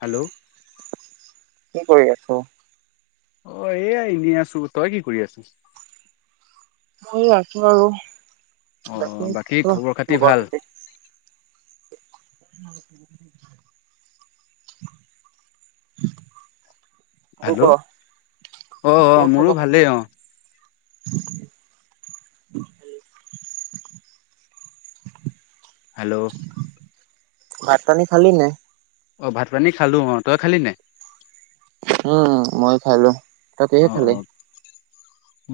Hello. কি কৰি আছ? অ এ এনে আছো, তই কি কৰি আছ? হ আছো আৰু। আহ বাকী খবৰ খাতি ভাল? উম। [inaudible] তোৰ ক হেল্ল', অ অ তোৰ মোৰো খবৰ খাতি ভালেই অ। [inaudible] হেল্ল'। ভাত পানী খালি নে নাই? অ ভাত পানী খালো অ তই খালি নে? উম মই খালো। তই কিহে অ অ খালি?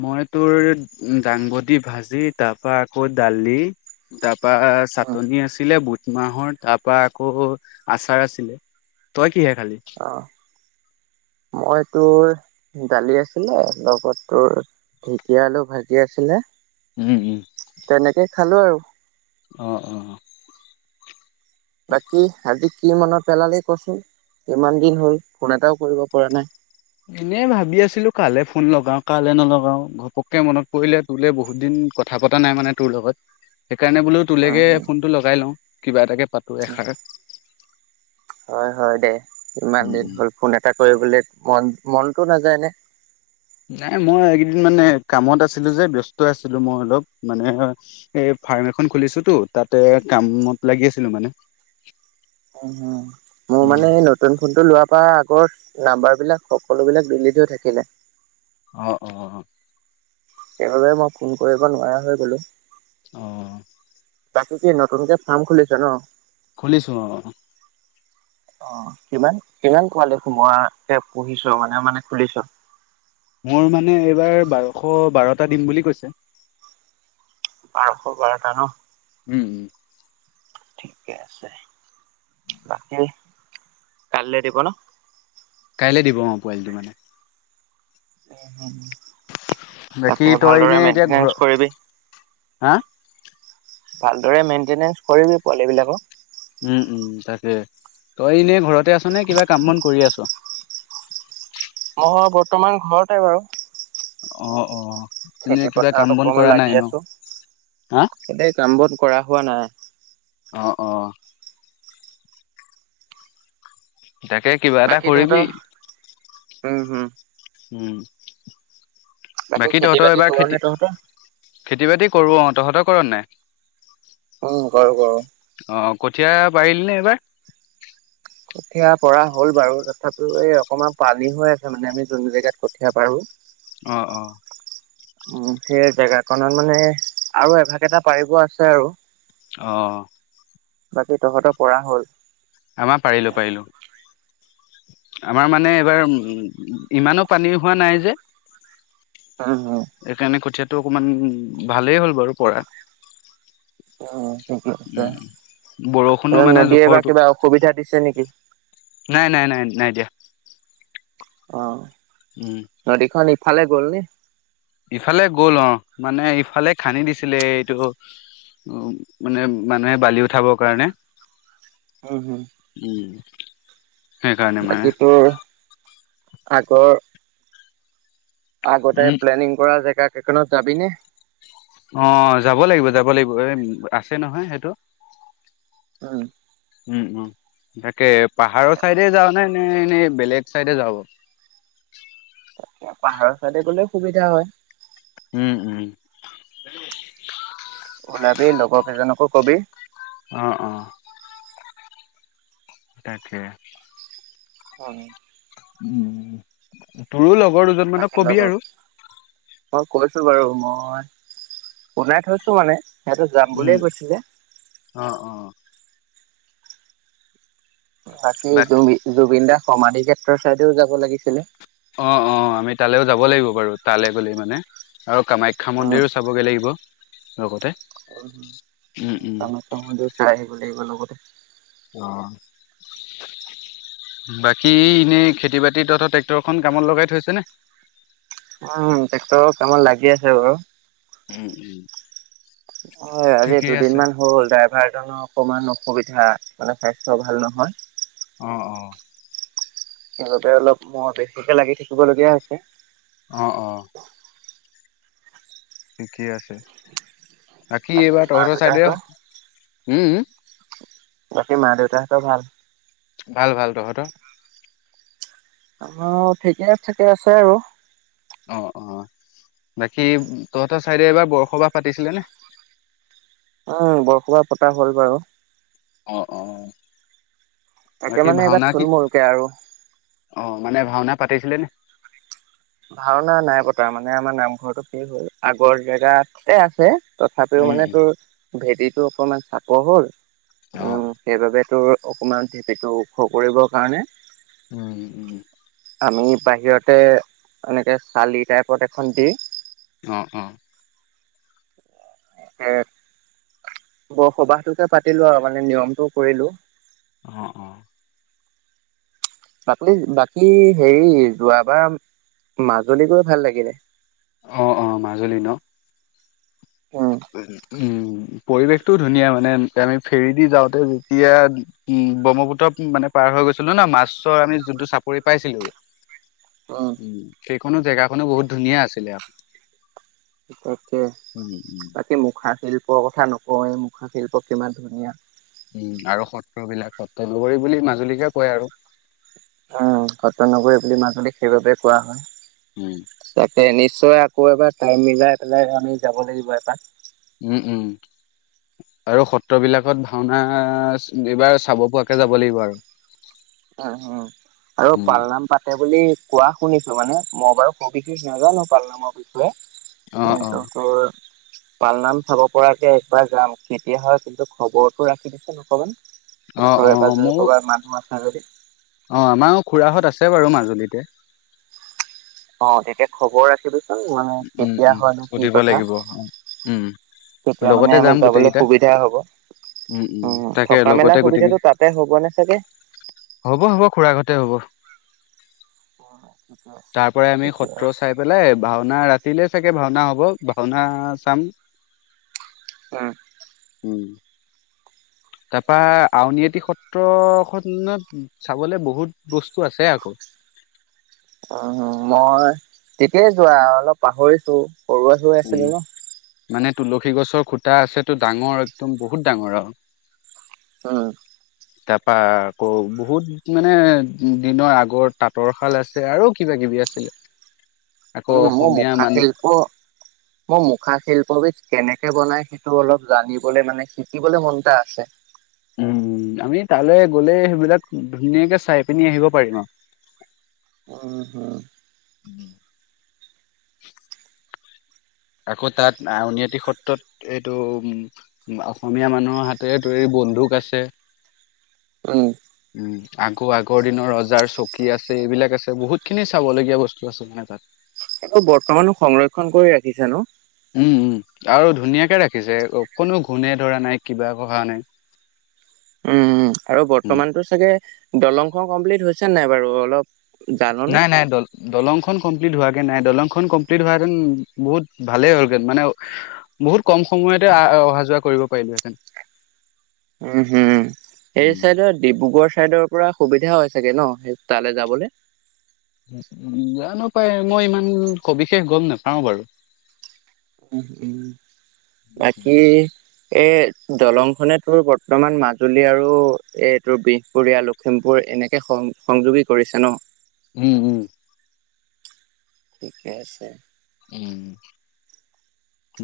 মই তোৰ দাংবদি ভাজি তাৰ পৰা আকৌ দালি ত বা উম চাটনি আছিলে বুত ট মাহৰ তাৰ পৰা আকৌ আচাৰ আছিলে তই কিহে খালি? অ মই তোৰ দালি আছিলে লগত তোৰ ঢেকীয়া আলু ভাজি আছিলে। উম উম। তেনেকে খালো আৰু। অহ অ। বাকী আজিক কি মনত পেলালি কচোন কিমান দিন হল ফোন এটাও কৰিব পৰা নাই। এনে ভাবি আছিলো কালে ফোন লগাও কালে নলগাও ঘপককে মনত পৰিলে তোলে বহুত দিন কথা পতা নাই মানে তোৰ লগত। সেইকাৰণে বোলো তোলৈকে ফোনটো লগাই লওঁ। কিবা এটাকে পাতো এষাৰ হয় হয় দে ইমান উম দিন উম। হ'ল ফোন এটা কৰিবলে মন মনটো নাযায় নে? নাই মই এইকেইদিন মানে কামত আছিলো যে ব্যস্ত আছিলো মই অলপ মানে এই ফাৰ্ম এখন খুলিছোতো তাতে কামত লাগি আছিলো মানে। উহ মোৰ উম। মানে নতুন ফোনটো লোৱাৰ পৰা আগৰ নাম্বাৰবিলাক সকলোবিলাক ডিলিট হৈ থাকিলে। অ অ অ অ। সেইবাবে মই ফোন কৰিব নোৱাৰা হৈ গলো। অ। বাকী কি নতুনকে ফাৰ্ম খুলিছ ন? খুলিছো অ। অ কিমান কিমান পোৱালি সোমোৱা এ পুহিছো মানে মানে খুলিছ? মোৰ মানে এইবাৰ বাৰশ বাৰটা দিম বুলি কৈছে। বাৰশ বাৰটা ন। উম উম। ঠিকে আছে। বাকী কালিলৈ দিব ন? কাইলৈ দিব অ পোৱালিটো মানে উম হম। বাকী তাকে তই এনে ভালদৰে এতিয়া ঘৰ মেইনটেনেঞ্চ কৰিবি। হা। ভালদৰে মেইনটেনেঞ্চ কৰিবি পোৱালি বিলাকক। উম উম তাকে তই এনেই। ঘৰতে আছো নে কিবা কাম বন কৰি আছ। [unintelligible] মই বৰ্তমান ঘৰতে বাৰু অঁ অঁ খেতি পথাৰত অকমান লাগি আছো হা? ।এনেই কাম বন কৰা হোৱা নাই। অহ অহ। তাকে কিবা এটা বাকী তহঁতৰ কৰিবি। উম হম। উম। বাকী খেতি তহঁতৰ বাতি এবাৰ কৰ নে খেতি তহঁতৰ? খেতি বাতি কৰো অ, তহঁতক কৰ নাই। উ কৰো কৰো। অ কঠীয়া পাৰিলি নে এইবাৰ? কঠীয়া পৰা হ'ল বাৰু তথাপি এই অকমান পানী হৈ আছে মানে আমি যোন জেগাত কঠীয়া পাৰো। অঁ অঁ। উ সেই জেগাখনত মানে আৰু এভাগ এটা পাৰিব আছে আৰু। অ। বাকী তহঁতৰ পৰা হ'ল। আমাৰ পাৰিলো পাৰিলো। আমাৰ মানে এইবাৰ উ ইমানো পানী হোৱা নাই যে উম উম এইকাৰণে কঠিয়া টো অকমান ভালেই হ'ল বাৰু পৰাত। অ উ বৰষুণো মানে নদীয়ে বা জোখৰটো কিবা অসুবিধা দিছে নেকি? নাই নাই নাই নাই দিয়া অ উম ফালে গ'ল নে ইফালে গ'ল অ মানে ইফালে খান্দি দিছিলে এইটো উ মানে মানুহে বালি উঠাবৰ কাৰণে উম হো উম সেইকাৰণে মানে আকৌ আগতে উম প্লেনিং কৰা জেগাক সেইখনত যাবি নে অ যাব লাগিব যাব লাগিব এ আছে নহয় সেইটো। উ উম উম তাকে পাহাৰৰ চাইডে যাওঁ নে নে এনেই বেলেগ চাইডে যাওঁ ত পাহাৰৰ চাইডে গ'লেও সুবিধা হয় উম উম ওলাবি লগৰ কেইজনকো কবি অ', অ', তাকে হয় উম তোৰো লগ বৰ দুজনমানাৰ বাকীৰ কবি লগত আৰু মই কৈছো বাৰু মই শুনাই থৈছো মানে সিহঁতে যাম উম। বুলিয়ে কৈছিলে অ', অ', বাকি বাক জুবিন জুবিন দা সমাধি ক্ষেত্ৰৰ ছাইডেও যাব লাগিছিলে অ অ আমি তালৈও যাব লাগিব বাৰু তালৈ গলে মানে আৰু কামাখ্যা মন্দিৰো চাবগৈ লাগিব লগতে উম কামাখ্যা মন্দিৰ চাই আহিবা [unintelligible] আহিবাৰ লগতে [unintelligible] অ বাকী এনেই খেতি বাতি তথা ট্ৰেক্টৰ খন কামত লগাই থৈছেনে উ ট্ৰেক্টৰ কামত লাগি আছে বাৰু উম অ আজি ঠিকেই দুদিন আছে মান হ'ল ড্ৰাইভাৰ অকমান অসুবিধা মানে স্বাস্থ্য ভাল নহয় অ অ সেইবাবে অলপ মহ বেছিকে লাগি থাকিব লগীয়া হৈছে অ অ থিকেই আছে বাকী এইবাৰ মা তহতৰ চাইডে দেউতাহঁতৰ [unintelligible] উম বাকী মা দেউতাহঁতৰ ভাল ভাল ভাল তহ ত আম ঠিকে থাকে আছে আৰু [unintelligible] অ অ বাকী তহঁতৰ চাইডে এইবাৰ বৰসবাহ পাতিছিলে নে উম বৰসবাৰ পতা হ'ল বাৰু অ অ তাকে বাকী মানে এইবাৰ ভাওনা কি থুলমূলকে আৰু অ মানে ভাওনা পাতিছিলেনে ভাওনা নাই পতা মানে আমাৰ নামঘৰটো কি হ'ল আগৰ জেগাতে আছে [unintelligible] তথাপিও উম, মানে উম, তোৰ ভেটিটো অকমান চাপৰ হ'ল । অ সেইবাবে তো অকণমান ভেটিটো ওখ কৰিব কাৰণে, উম, উম, আমি বাহিৰতে এনেকে চালি টাইপত এখন দি, অৱ অৱ [unintelligible] বসবাস টো কে পাতিলো আৰু মানে নিয়মটো কৰিলো। অৱ অৱ বাকী বাকী হেৰি যোৱাবাৰ মাজুলী গৈ ভাল লাগিলে। অৱ অৱ মাজুলী ন। উম উম পৰিৱেশটো ধুনীয়া মানে, আমি ফেৰ দি যাওঁতে যেতিয়া উম ব্ৰহ্মপুত্ৰ মানে পাৰ হৈ গৈছিলো ন মাছৰ আমি যোনটো চাপৰি পাইছিলো, উম ঠিক কোনো জেগা কনো বহুত ধুনীয়া আছিলে আক তাকে তাকে মোক হাতশিল্প কথা নকওঁৱেই, মুখাশিল্প কিমান ধুনীয়া। উম আৰু সত্ৰ বিলাক সত্ৰ লৈ বুলি মাজুলীকে কয় আৰু । উম সত্ৰনগৰী বুলি মাজুলীক সেইবাবে কোৱা হয়। উম হে নিশ্চয় আকৌ এবাৰ টাইম মিলাই পেলাই আমি যাব লাগিব এপাক । উম উম আৰু সত্ৰ বিলাকত ভাওনা এইবাৰ চাব পোৱাকে যাব লাগিব আৰু উম উম আৰু উম, পালনাম পাতে বুলি, কোৱা শুনিছো মানে মই বাৰু সবিশেষ নাজানো পাল নামৰ বিষয়ে। অ অ [unintelligible] পালনাম চাব পৰাকে একবাৰ যাম, কেতিয়া হয় কিন্তু খবৰতটো ৰাখি দিছ অকমান। অ ওচৰে অ পাজৰে মোৰ ক'ৰবাত মানুহ, [unintelligible] অ আমাৰো খুৰাহঁত আছে বাৰু মাজুলীতে । অৱ তেতিয়া খৱৰ ৰাখিবি উম উম সুধিব লাগিব, উম তেতিয়া মানে লগতে আমি যাম যাবলৈ গোটেইকেইটা সুবিধা হ'ব। উম উম তাকে থকা মেলা লগতে গোটেইকেই, সুবিধাটো তাতে হ'বনে চাগে? হ'ব হ'ব খুৰা ঘৰতে হ'ব। [unintelligible] তাৰ পৰা আমি তেতিয়া সত্ৰ চাই পেলাই ভাওনা ৰা টি লে চাগে ভাওনা হ'ব ভাওনা চাম । উম উম তাৰপা আউনীআটি সত্ৰখনত চাবলে বহুত বস্তু আছে আক । উম মই তেতিয়াই যোৱা অলপ পাহৰিছো । সৰু হৈ উম, আছিলি ন । মানে, তুলসী গছৰ খুটা আছেটো, ডাঙৰ, একদম বহুত ডাঙৰ আও! অ'! তাৰপা, ‌ আকৌ, বহুত মানে, দিনৰ আগৰ তাঁতৰশাল আছে আৰু কিবা কিবি আছিলে। আকৌ উম! মোৰ অসমীয়া মুখা মানুহ শিল্প, মোৰ মুখা শিল্পবিধ কেনেকে কেনেকে বনাই সেইটো অলপ জানিবলৈ মানে, শিকিবলৈ মন এটা আছে। উম! আমি, তালৈ গ'লে সেইবিলাক ধুনীয়াকে চাই পিনি আহিব পাৰিম আও। [unintelligible] [unintelligible] আকৌ তাত, আউনীআটী সত্ৰত এইটো, উম! অসমীয়া মানুহৰ হাতেৰে তৈয়াৰী বন্দুক আছে। উম! আগৰ আগৰ দিনৰ ৰজাৰ চকী আছে। এইবিলাক আছে, বহুত খিনি চাব লগগীয়া বস্তু আছে মানে তাত। এইটো বৰ্তমানো সংৰক্ষণ কৰি ৰাখিছে ন'? উম! উম! আৰু ধুনীয়াকে ৰাখিছ। কোনো ঘূণে ধৰা নাই, কিবা হোৱা নাই। উম! আৰু উম, বৰ্তমানতো চাগে দলং খন কমপ্লিট হৈছে নাই বাৰু অলপ জাননে নাই, নাই। দল, দলংখন কমপ্লিট হোৱা হোৱাগে নাই। দলংখন কমপ্লিট হোৱা হেঁতেন বহুত ভালেই হ'লহেন। মানে, বহুত কম সময়তে অহা যোৱা কৰিব পাৰিলোহেঁতেন। উম! হু! এই উম, চাইডৰ, ডিব্ৰুগড় চাইডৰ পৰা সুবিধা হয় চাগে ন'! সেই তালৈ যাবলে। জানোঁ পাই! মই ইমান সবিশেষ গম নাপাওঁ বাৰু। উম! উম! বাকী এই দলংখনে, তোৰ বৰ্তমান, মাজুলী আৰু এই তোৰ বিহপুৰীয়া, লখিমপুৰ এনেকে সং সংযোগী কৰিছে ন'। উম! উম! ঠিকে আছে। উম!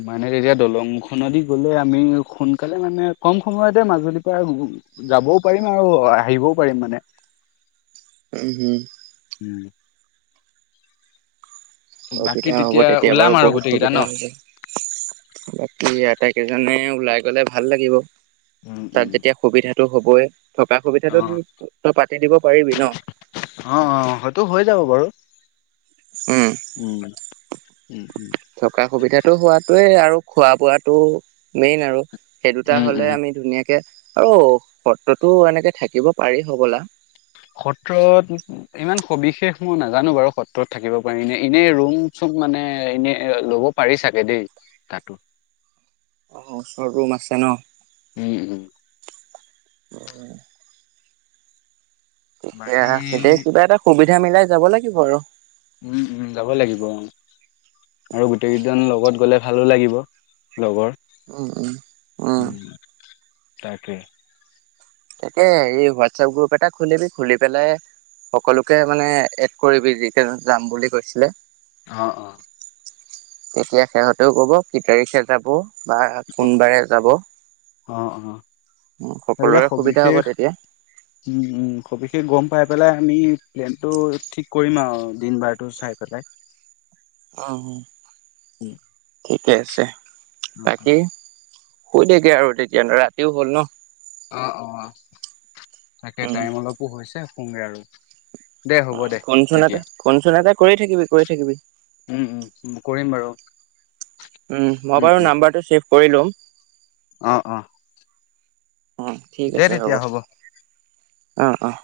মানে, তেতিয়া দলংখনদি গ'লে আমি সোনকালে মানে, কম সময়তে মাজুলীৰ পৰা যাবও পাৰিম আৰু আহিবও পাৰিম মানে। উম! হু! উম! বাকী সুবিধা হ'ব তেতিয়া ওলাম বাৰু আৰু বহুত গোটেই কেইটা ন? সুবিধা হ'ব। বাকী আটাইকেইজনে ওলাই গ'লে ভাল লাগিব। উম, তাত উম, যেতিয়া সুবিধা টো হ'বই। থকা সুবিধাটো অ', তই পাতি দিব পাৰিবি ন'? অ', হয়তো হৈ যাব বাৰু। উম! উম, উম, থকা সুবিধাতটো হোৱাত তইয়ে আৰু খোৱা বোৱাটো মেইন আৰু। সেই দুটা উম, উম। হ'লে আমি ধুনীয়াকে আৰু সত্ৰতো এনেকে থাকিব পাৰি হ'বলা । সত্ৰত ইমান সবিশেষ মই নাজানোঁ বাৰু সত্ৰত থাকিব পাৰি। এনে, এনেই ৰুম চুম মানে, এনে ল'ব পাৰি চাগে দেই তাতো। অ'! ওচৰত ৰুম আছে ন'? উম উম উ বাকী এয়া এতিয়া কিবা এটা সুবিধা এতিয়া মিলাই যাব লাগিব আৰু উম উম যাব লাগিব। আৰু গোটেই কেইজন লগত গ'লে। ভালো লাগিব। লগৰ। উম উ উ। উম, তাকে। তাকে হে হোৱাটছপ গ্ৰুপ এটা খুলিবি, খুলি পেলাই সকলোকে মানে এড কৰিবি যিকেই যাম বুলি কৈছিলে। অ অ। তেতিয়া সিহঁতেও কব কি তাৰিখে যাব। বা কোনবাৰে যাব অ অ। উম সেইবিলাক সকলোৰে সুবিধা হ'ব সবিশেষ তেতিয়া উম উ সবিশেষ গম। খাই পেলাই আমি প্লেনটো ঠিক কৰিম আৰু দিন বাৰটো চাই পেলাই। অ উম। ঠিকে আছে অ', বাকি। শুই থাক আৰু তেতিয়া ন ৰাতিও হ'ল ন। অ অ তাকে উম টাইম অলপো হৈছে। সুঙগে আৰু দে অ হ'ব দে। ফোন চোনতে, তেতিয়া ফোন চোনতে কৰি থাকিবি, কৰি থাকিবি। উম, উম, কৰিম বাৰু উম মোবাইলৰ নাম্বাৰ টো ছেভ কৰিলম আহ অ অ ঠিক দে আছে হ'ব। তেতিয়া অঁ অঁ।